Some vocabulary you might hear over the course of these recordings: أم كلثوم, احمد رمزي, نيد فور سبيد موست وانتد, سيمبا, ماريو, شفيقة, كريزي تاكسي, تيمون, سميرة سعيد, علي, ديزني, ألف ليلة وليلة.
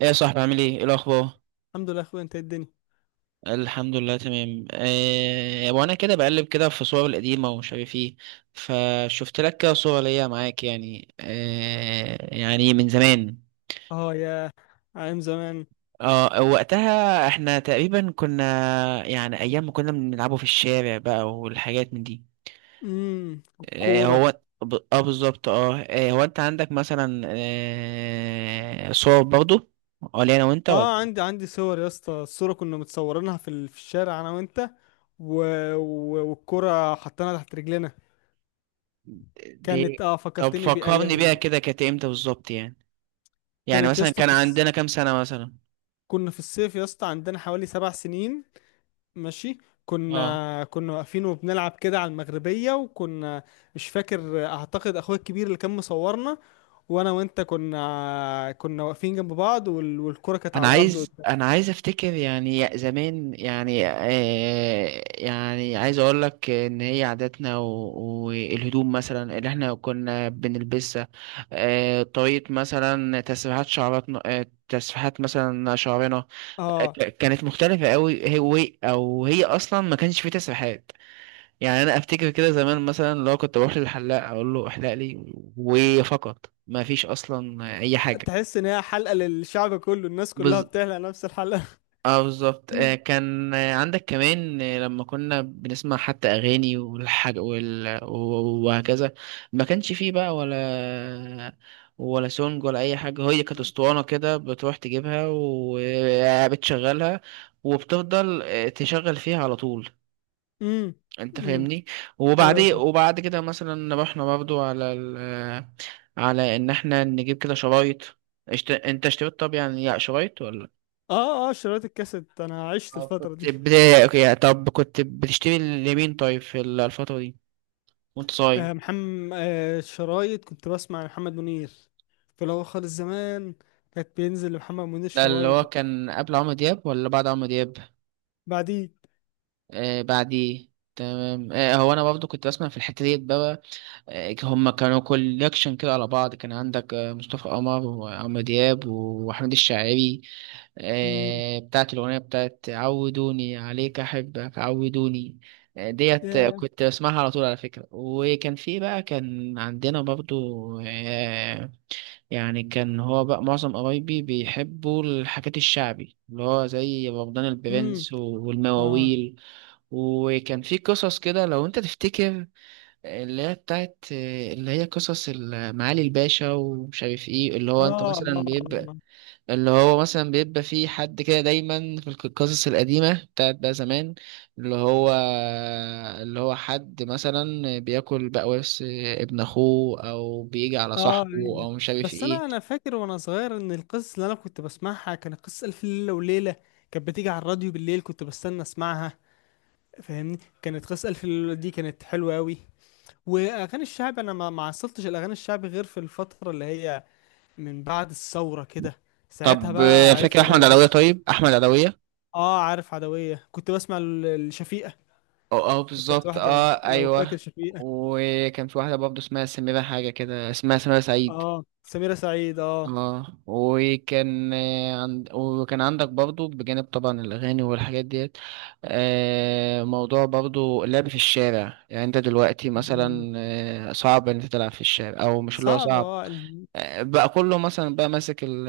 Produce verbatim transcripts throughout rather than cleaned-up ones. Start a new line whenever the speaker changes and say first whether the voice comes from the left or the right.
right: ايه يا صاحبي، عامل ايه؟ إيه الاخبار؟
left: الحمد لله يا اخويا، انت إيه الدنيا؟
right: الحمد لله تمام. أه وانا كده بقلب كده في صور القديمه ومش عارف ايه، فشفت لك كده صوره ليا معاك، يعني أه يعني من زمان.
left: اه، يا ايام زمان.
right: اه وقتها احنا تقريبا كنا، يعني ايام ما كنا بنلعبوا في الشارع بقى والحاجات من دي.
left: امم
right: أه
left: الكوره.
right: هو ب- اه بالظبط. اه آه، هو انت عندك مثلا أه صور برضو ولا انا وانت؟ ولا
left: اه، عندي عندي صور يا اسطى. الصوره كنا متصورينها في ال- في الشارع انا وانت، و... و... والكوره حطيناها تحت رجلنا. كانت،
right: دي؟
left: اه،
right: طب
left: فكرتني
right: فكرني
left: بايام
right: بيها
left: ال...
right: كده، كانت امتى بالظبط يعني؟ يعني
left: كانت يا
right: مثلا
left: اسطى
right: كان
left: في الس...
right: عندنا كام سنة مثلا؟
left: كنا في الصيف يا اسطى، عندنا حوالي سبع سنين. ماشي.
right: اه،
left: كنا كنا واقفين وبنلعب كده على المغربيه، وكنا مش فاكر. اعتقد اخويا الكبير اللي كان مصورنا، وانا وانت كنا كنا واقفين جنب بعض، وال... والكرة كانت
right: انا
left: على الارض
right: عايز
left: قدام.
right: انا عايز افتكر يعني زمان، يعني آه يعني عايز اقول لك ان هي عاداتنا و- والهدوم مثلا اللي احنا كنا بنلبسها. آه طريقة مثلا تسريحات شعراتنا، آه تسريحات مثلا شعرنا. آه،
left: اه.
right: ك- كانت مختلفة قوي، هي وي- او هي اصلا ما كانش في تسريحات. يعني انا افتكر كده زمان، مثلا لو كنت بروح للحلاق اقول له احلق لي وفقط، ما فيش اصلا اي حاجة.
left: تحس ان هي حلقة للشعب كله، الناس كلها
right: بز...
left: بتحلق نفس الحلقة.
right: اه بالظبط. آه، كان، آه، عندك كمان، آه، لما كنا بنسمع حتى اغاني والحاج وال... و- وهكذا. ما كانش فيه بقى ولا، ولا سونج ولا اي حاجه، هي كانت اسطوانه كده بتروح تجيبها وبتشغلها، وبتفضل آه، تشغل فيها على طول.
left: امم.
right: انت
left: امم.
right: فاهمني؟
left: ايوه،
right: وبعدين،
left: فاهم.
right: وبعد كده مثلا رحنا برضو على ال... على ان احنا نجيب كده شرايط. اشت... انت اشتريت، طب يعني شرايط ولا؟
left: اه، اه، شرايط الكاسيت، انا عشت
right: اه
left: الفترة
right: كنت
left: دي.
right: بداية، اوكي. طب كنت بتشتري لمين طيب في ال- الفترة دي وانت صغير؟
left: آه، محمد، آه، شرايط، كنت بسمع لمحمد منير في الاول خالص زمان. كانت بينزل لمحمد منير
right: ده اللي هو
left: شرايط.
right: كان قبل عمرو دياب ولا بعد عمرو دياب؟
left: بعدين.
right: آه بعديه. تمام. آه هو انا برضه كنت بسمع في الحتة ديت بقى. آه هما كانوا كوليكشن كده على بعض، كان عندك آه مصطفى قمر وعمرو دياب واحمد الشاعري.
left: امم.
right: آه بتاعت الاغنية بتاعت عودوني عليك احبك عودوني. آه، ديت، آه،
left: يا.
right: كنت بسمعها على طول على فكرة. وكان في بقى، كان عندنا برضو، يعني كان هو بقى معظم قرايبي بيحبوا الحاجات الشعبي، اللي هو زي بابدان
left: امم.
right: البرنس و-
left: اه.
right: والمواويل. وكان في قصص كده لو انت تفتكر، اللي هي بتاعت، اللي هي قصص ال- معالي الباشا ومش عارف ايه، اللي
left: اه.
right: هو انت
left: آه.
right: مثلا بيبقى،
left: آه.
right: اللي هو مثلا بيبقى في حد كده دايما في الق- القصص القديمة بتاعت بقى زمان، اللي هو، اللي هو حد مثلا بياكل بقى ورث ابن اخوه، او بيجي على
left: اه.
right: صاحبه،
left: أيوة.
right: او مش عارف
left: بس
right: ايه.
left: انا انا فاكر وانا صغير ان القصص اللي انا كنت بسمعها كانت قصة الف ليلة وليلة. كانت بتيجي على الراديو بالليل، كنت بستنى اسمعها. فاهمني، كانت قصة الف ليلة وليلة دي كانت حلوة قوي. واغاني الشعب انا ما ما عصرتش الاغاني الشعبي غير في الفترة اللي هي من بعد الثورة كده. ساعتها
right: طب آه،
left: بقى
right: فاكر
left: عرفت بقى
right: احمد
left: الاغاني
right: علوية؟
left: الشعبي.
right: طيب احمد علوية،
left: اه، عارف، عدوية كنت بسمع ال- الشفيقة.
right: اه اه
left: كانت
right: بالظبط
left: واحدة،
right: اه
left: لو فاكر،
right: ايوه.
left: شفيقة.
right: وكان في واحدة برضه اسمها سميرة، حاجة كده اسمها سميرة سعيد.
left: اه، سميرة سعيد، اه.
right: اه، وكان آه، عند... وكان عندك برضه بجانب طبعا الاغاني والحاجات ديت، آه، موضوع برضه اللعب في الشارع. يعني انت دلوقتي
left: مم.
right: مثلا آه، صعب ان انت تلعب في الشارع، او مش اللي هو
left: صعب،
right: صعب،
left: اه.
right: آه، بقى كله مثلا بقى ماسك ال-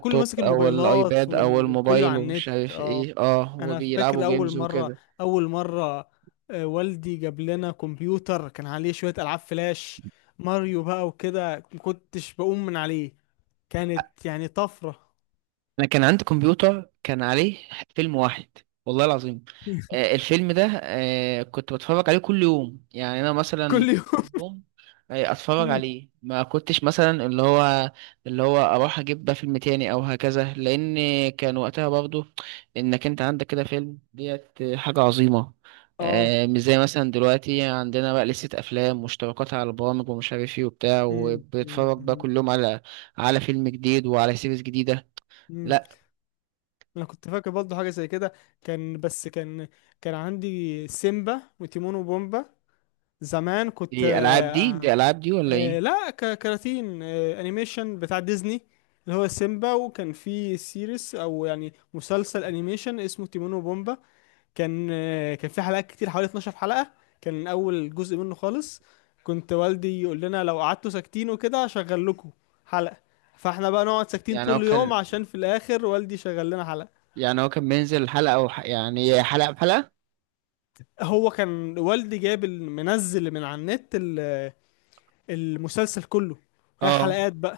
left: كله ماسك
right: او
left: الموبايلات،
right: الايباد او
left: وال- وكله
right: الموبايل
left: على النت،
right: ومش عارف
left: اه.
right: ايه، اه
left: انا فاكر
right: وبيلعبوا
left: اول
right: جيمز
left: مره
right: وكده.
left: اول مره آه، والدي جاب لنا كمبيوتر كان عليه شويه العاب فلاش، ماريو بقى وكده. ما كنتش بقوم من عليه، كانت يعني طفره.
right: انا كان عندي كمبيوتر كان عليه فيلم واحد، والله العظيم. آه، الفيلم ده، آه، كنت بتفرج عليه كل يوم. يعني انا مثلا
left: كل يوم،
right: يوم، آه، اتفرج عليه، ما كنتش مثلا اللي هو، اللي هو اروح اجيب بقى فيلم تاني او هكذا، لان كان وقتها برضو انك انت عندك كده فيلم ديت حاجة عظيمة.
left: اه.
right: آه، مش زي مثلا دلوقتي عندنا بقى لستة افلام واشتراكات على البرامج ومش عارف ايه وبتاع،
left: أمم، أمم،
right: وبتتفرج بقى
left: أمم،
right: كل يوم على، على فيلم جديد وعلى سيريز جديدة.
left: أمم.
right: لا،
left: انا كنت فاكر برضه حاجه زي كده. كان بس كان كان عندي سيمبا وتيمون وبومبا. زمان كنت،
right: دي العاب دي
left: آه،
right: دي العاب دي ولا ايه؟
left: آه، لا، ك- كراتين، آه، انيميشن بتاع ديزني، اللي هو سيمبا. وكان في سيريس، او يعني مسلسل انيميشن اسمه تيمون وبومبا. كان، آه، كان في حلقات كتير، حوالي 12 حلقة. كان اول جزء منه خالص. كنت والدي يقول لنا لو قعدتوا ساكتين وكده هشغل لكم حلقة، فاحنا بقى نقعد ساكتين
right: يعني هو
left: طول اليوم
right: كان
left: عشان في الاخر والدي شغل لنا حلقة.
right: يعني هو كان بينزل حلقة او ح... يعني حلقة بحلقة.
left: هو كان والدي جايب ال- منزل من على النت ال- المسلسل كله، هي
right: اه
left: حلقات بقى.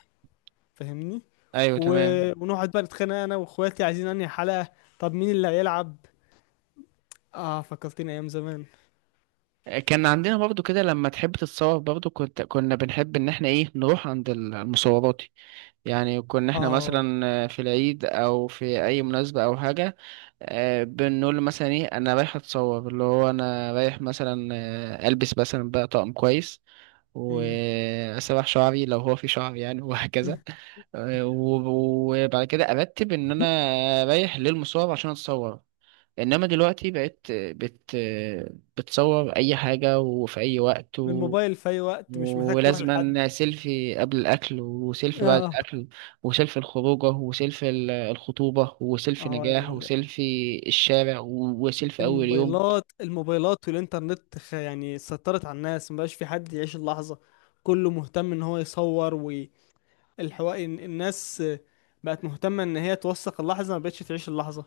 left: فاهمني.
right: ايوه
left: و...
right: تمام.
left: ونقعد بقى نتخانق انا واخواتي، عايزين انهي حلقة، طب مين اللي هيلعب. اه، فكرتني ايام زمان.
right: كان عندنا برضو كده لما تحب تتصور برضو، كنت كنا بنحب ان احنا ايه، نروح عند ال- المصورات. يعني كنا احنا
left: اه.
right: مثلا في العيد او في اي مناسبة او حاجة، آه، بنقول له مثلا ايه انا رايح اتصور، اللي هو انا رايح مثلا آه، البس مثلا بقى طقم كويس
left: امم.
right: واسرح شعري لو هو في شعر يعني وهكذا. آه، و- وبعد كده ارتب ان انا رايح للمصور عشان اتصور. انما دلوقتي بقيت بت، بتصور اي حاجه وفي اي وقت و...
left: الموبايل في اي وقت، مش محتاج تروح لحد.
right: ولازما سيلفي قبل الاكل، وسيلفي بعد
left: اه.
right: الاكل، وسيلفي الخروجه، وسيلفي ال- الخطوبه، وسيلفي
left: اه،
right: نجاح،
left: ال-
right: وسيلفي الشارع، وسيلفي اول يوم.
left: الموبايلات الموبايلات والانترنت، خ- يعني سيطرت على الناس، مبقاش في حد يعيش اللحظة. كله مهتم ان هو يصور. والحوار، الناس بقت مهتمة ان هي توثق اللحظة، مبقتش تعيش اللحظة.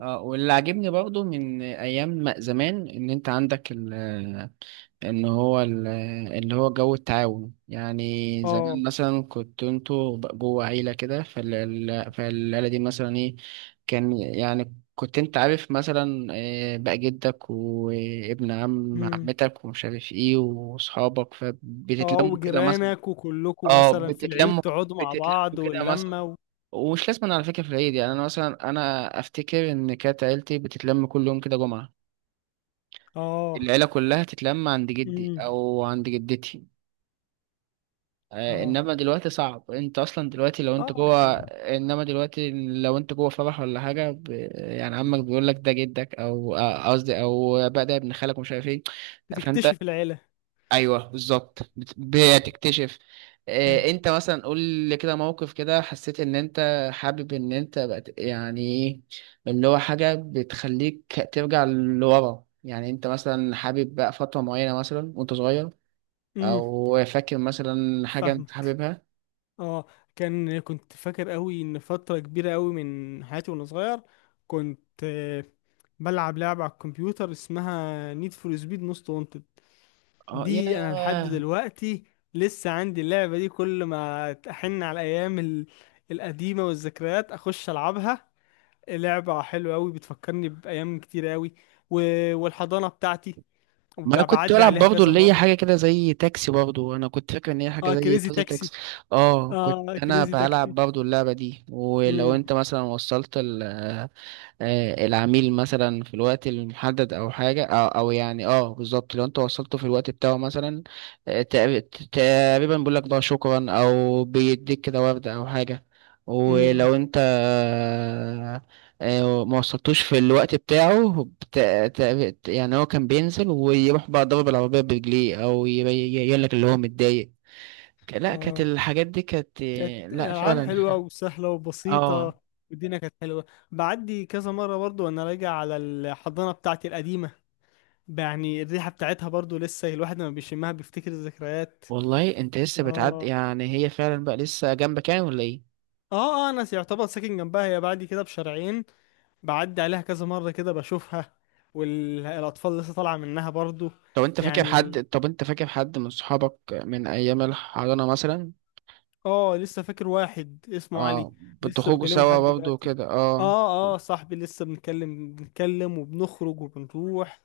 right: اه، واللي عاجبني برضو من ايام ما زمان ان انت عندك ال، ان هو ال، اللي هو جو التعاون. يعني زمان
left: اه.
right: مثلا كنت انتوا ب- جوه عيلة كده، فال- فالعيلة دي مثلا ايه، كان يعني كنت انت عارف مثلا آه، بقى جدك وابن عم عمتك ومش عارف ايه واصحابك،
left: اه،
right: فبتتلموا كده مثلا.
left: وجيرانك وكلكم
right: اه
left: مثلا في العيد
right: بتتلموا،
left: تقعدوا مع بعض،
right: بتتلموا كده مثلا.
left: واللمة، و...
right: ومش لازم على فكرة في العيد، يعني أنا مثلا أنا أفتكر إن كانت عيلتي بتتلم كل يوم كده جمعة،
left: اه.
right: العيلة كلها تتلم عند جدي
left: امم.
right: أو عند جدتي. آه،
left: اه.
right: إنما دلوقتي صعب، أنت أصلا دلوقتي لو أنت
left: اه،
right: جوه،
left: يعني
right: إنما دلوقتي لو أنت جوه فرح ولا حاجة، ب... يعني عمك بيقول لك ده جدك أو آه، قصدي أو بقى ده ابن خالك ومش عارف إيه، فأنت،
left: بتكتشف العيلة.
right: ايوه بالظبط بت- بتكتشف. آه،
left: آه.
right: انت مثلا قول لي كده موقف كده حسيت ان انت حابب ان انت بقت يعني ايه، اللي هو حاجه بتخليك ترجع لورا. يعني انت مثلا حابب بقى فتره معينه مثلا وانت صغير،
left: امم.
right: او فاكر مثلا حاجه انت
left: فاهمك،
right: حاببها؟
left: اه. كان كنت فاكر قوي ان فترة كبيرة قوي من حياتي وانا صغير، كنت، آه، بلعب لعبة على الكمبيوتر اسمها نيد فور سبيد موست وانتد.
right: اه
left: دي انا لحد
right: ياه.
left: دلوقتي لسه عندي اللعبة دي، كل ما احن على الايام ال- القديمة والذكريات اخش العبها. لعبة حلوة أوي، بتفكرني بأيام كتير أوي. و... والحضانة بتاعتي، وب-
right: ما انا كنت
left: بعدي
right: بلعب
left: عليها
right: برضه
left: كذا
right: اللي هي
left: مرة.
right: حاجه كده زي تاكسي، برضه انا كنت فاكر ان هي حاجه
left: اه،
right: زي
left: كريزي
right: كذا
left: تاكسي.
right: تاكسي. اه كنت
left: اه،
right: انا
left: كريزي
right: بلعب
left: تاكسي.
right: برضه اللعبه دي، ولو
left: امم.
right: انت مثلا وصلت ال، آه، العميل مثلا في الوقت المحدد او حاجه، او او يعني اه بالظبط، لو انت وصلته في الوقت بتاعه مثلا، آه، تق- تقريبا بيقول لك بقى شكرا، او بيديك كده ورده او حاجه.
left: امم.
right: ولو انت آه، آه، ما وصلتوش في الوقت بتاعه بت- تق- يعني هو كان بينزل ويروح بقى ضرب العربيه برجليه، او يبين لك اللي هو متضايق. لا كانت
left: اه،
right: الحاجات دي كانت
left: كانت
right: آه، لا
left: ألعاب حلوة
right: فعلا.
left: وسهلة
right: اه،
left: وبسيطة. والدنيا كانت حلوة. بعدي كذا مرة برضو وأنا راجع على الحضانة بتاعتي القديمة، يعني الريحة بتاعتها برضو لسه الواحد لما بيشمها بيفتكر الذكريات.
right: والله انت لسه بتعدي؟
left: اه.
right: يعني هي فعلا بقى لسه جنبك يعني ولا ايه؟
left: اه، اه، انا يعتبر ساكن جنبها، هي بعدي كده بشارعين. بعدي عليها كذا مرة كده، بشوفها، والأطفال لسه طالعة منها برضو.
right: طب انت فاكر
left: يعني،
right: حد، طب انت فاكر حد من صحابك من ايام الحضانة مثلا؟
left: اه، لسه فاكر واحد اسمه علي،
right: اه
left: لسه
right: بتخرجوا
left: بكلمه
right: سوا
left: لحد
right: برضه
left: دلوقتي.
right: وكده؟ اه
left: اه، اه، صاحبي، لسه بنتكلم بنتكلم وبنخرج وبنروح،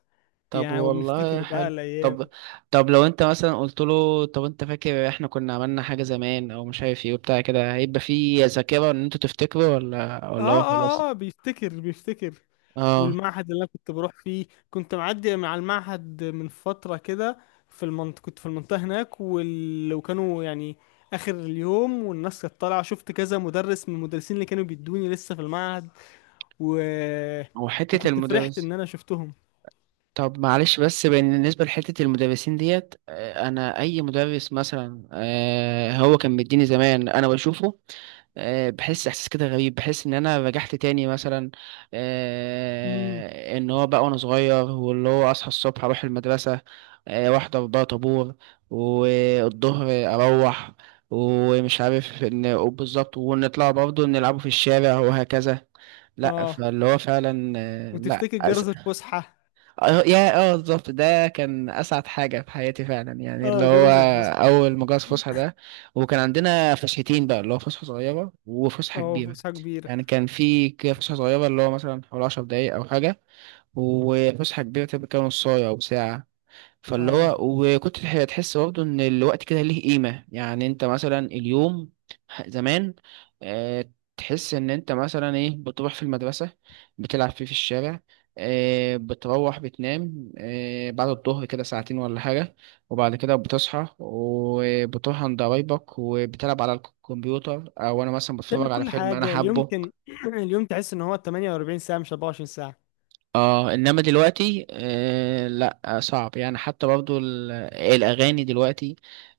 right: طب
left: يعني
right: والله
left: وبنفتكر بقى
right: حلو. طب،
left: الأيام.
right: طب لو انت مثلا قلت له طب انت فاكر احنا كنا عملنا حاجة زمان او مش عارف ايه وبتاع كده، هيبقى في ذاكرة ان انتوا تفتكروا، ولا، ولا
left: اه،
right: هو خلاص؟
left: اه، اه، بيفتكر، بيفتكر.
right: اه.
left: والمعهد اللي انا كنت بروح فيه، كنت معدي مع المعهد من فترة كده في المنطقة. كنت في المنطقة هناك، وال... وكانوا، يعني، اخر اليوم والناس كانت طالعة، شفت كذا مدرس من المدرسين اللي كانوا بيدوني لسه في المعهد، و...
right: وحتة
left: وكنت فرحت
right: المدرس،
left: ان انا شفتهم.
right: طب معلش بس بالنسبة لحتة المدرسين ديت، آه، أنا أي مدرس مثلا آه، هو كان مديني زمان، أنا بشوفه آه، بحس إحساس كده غريب، بحس إن أنا رجعت تاني مثلا،
left: امم.
right: آه، إن هو بقى وأنا صغير واللي هو أصحى الصبح أروح المدرسة، آه، وأحضر بقى طابور، والظهر أروح، ومش عارف إن بالظبط، ونطلع برضه نلعبوا في الشارع وهكذا. لأ،
left: اه،
right: فاللي هو فعلا آه، لأ.
left: وتفتكر جرس الفسحة.
right: اه يا، اه بالظبط، ده كان اسعد حاجه في حياتي فعلا، يعني اللي
left: اه،
right: هو
left: جرس الفسحة.
right: اول مجاز فسحه ده. وكان عندنا فسحتين بقى، اللي هو فسحه صغيره وفسحه
left: اه،
right: كبيره.
left: فسحة كبيرة.
right: يعني كان في كده فسحه صغيره اللي هو مثلا حوالي 10 دقايق او حاجه، وفسحه كبيره تبقى كده نص ساعه او ساعه. فاللي
left: اه،
right: هو، وكنت تح- تحس برضه ان الوقت كده ليه قيمة. يعني انت مثلا اليوم، ح- زمان آه، تحس ان انت مثلا ايه بتروح في المدرسة، بتلعب فيه في الشارع، آه، بتروح بتنام آه، بعد الظهر كده ساعتين ولا حاجة، وبعد كده بتصحى وبتروح عند قرايبك وبتلعب على الكمبيوتر او انا مثلا
left: تعمل
right: بتفرج على
left: كل
right: فيلم انا
left: حاجة. اليوم
right: حابه.
left: كان اليوم تحس ان هو تمانية واربعين ساعة مش اربعة وعشرين.
right: اه انما دلوقتي آه لا آه، صعب يعني. حتى برضو ال- الاغاني دلوقتي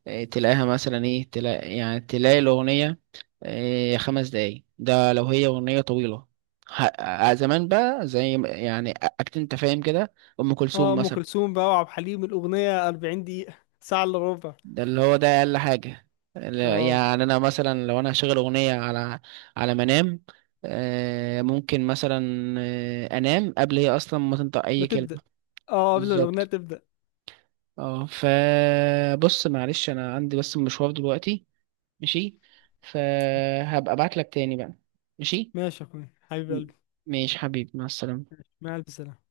right: آه تلاقيها مثلا ايه، تلاقي يعني تلاقي الاغنيه آه خمس دقايق، ده لو هي اغنيه طويله. ه- آه، زمان بقى زي ما، يعني اكيد انت فاهم كده، ام
left: اه،
right: كلثوم
left: ام
right: مثلا.
left: كلثوم بقى وعبد الحليم، الاغنيه اربعين دقيقة دقيقه، ساعه الا ربع.
right: ده اللي هو ده اقل حاجه. لا-
left: اه،
right: يعني انا مثلا لو انا هشغل اغنيه على، على منام، آه ممكن مثلا آه انام قبل هي اصلا ما تنطق
left: ما
right: اي
left: تبدا.
right: كلمه.
left: اه، قبل ما الاغنيه
right: بالظبط.
left: تبدا.
right: اه فبص معلش، انا عندي بس مشوار دلوقتي، ماشي؟ فهبقى ابعت لك تاني بقى، ماشي؟
left: ماشي يا اخوي، حبيب
right: م-
left: قلبي.
right: ماشي حبيبي، مع السلامة.
left: مع الف سلامه.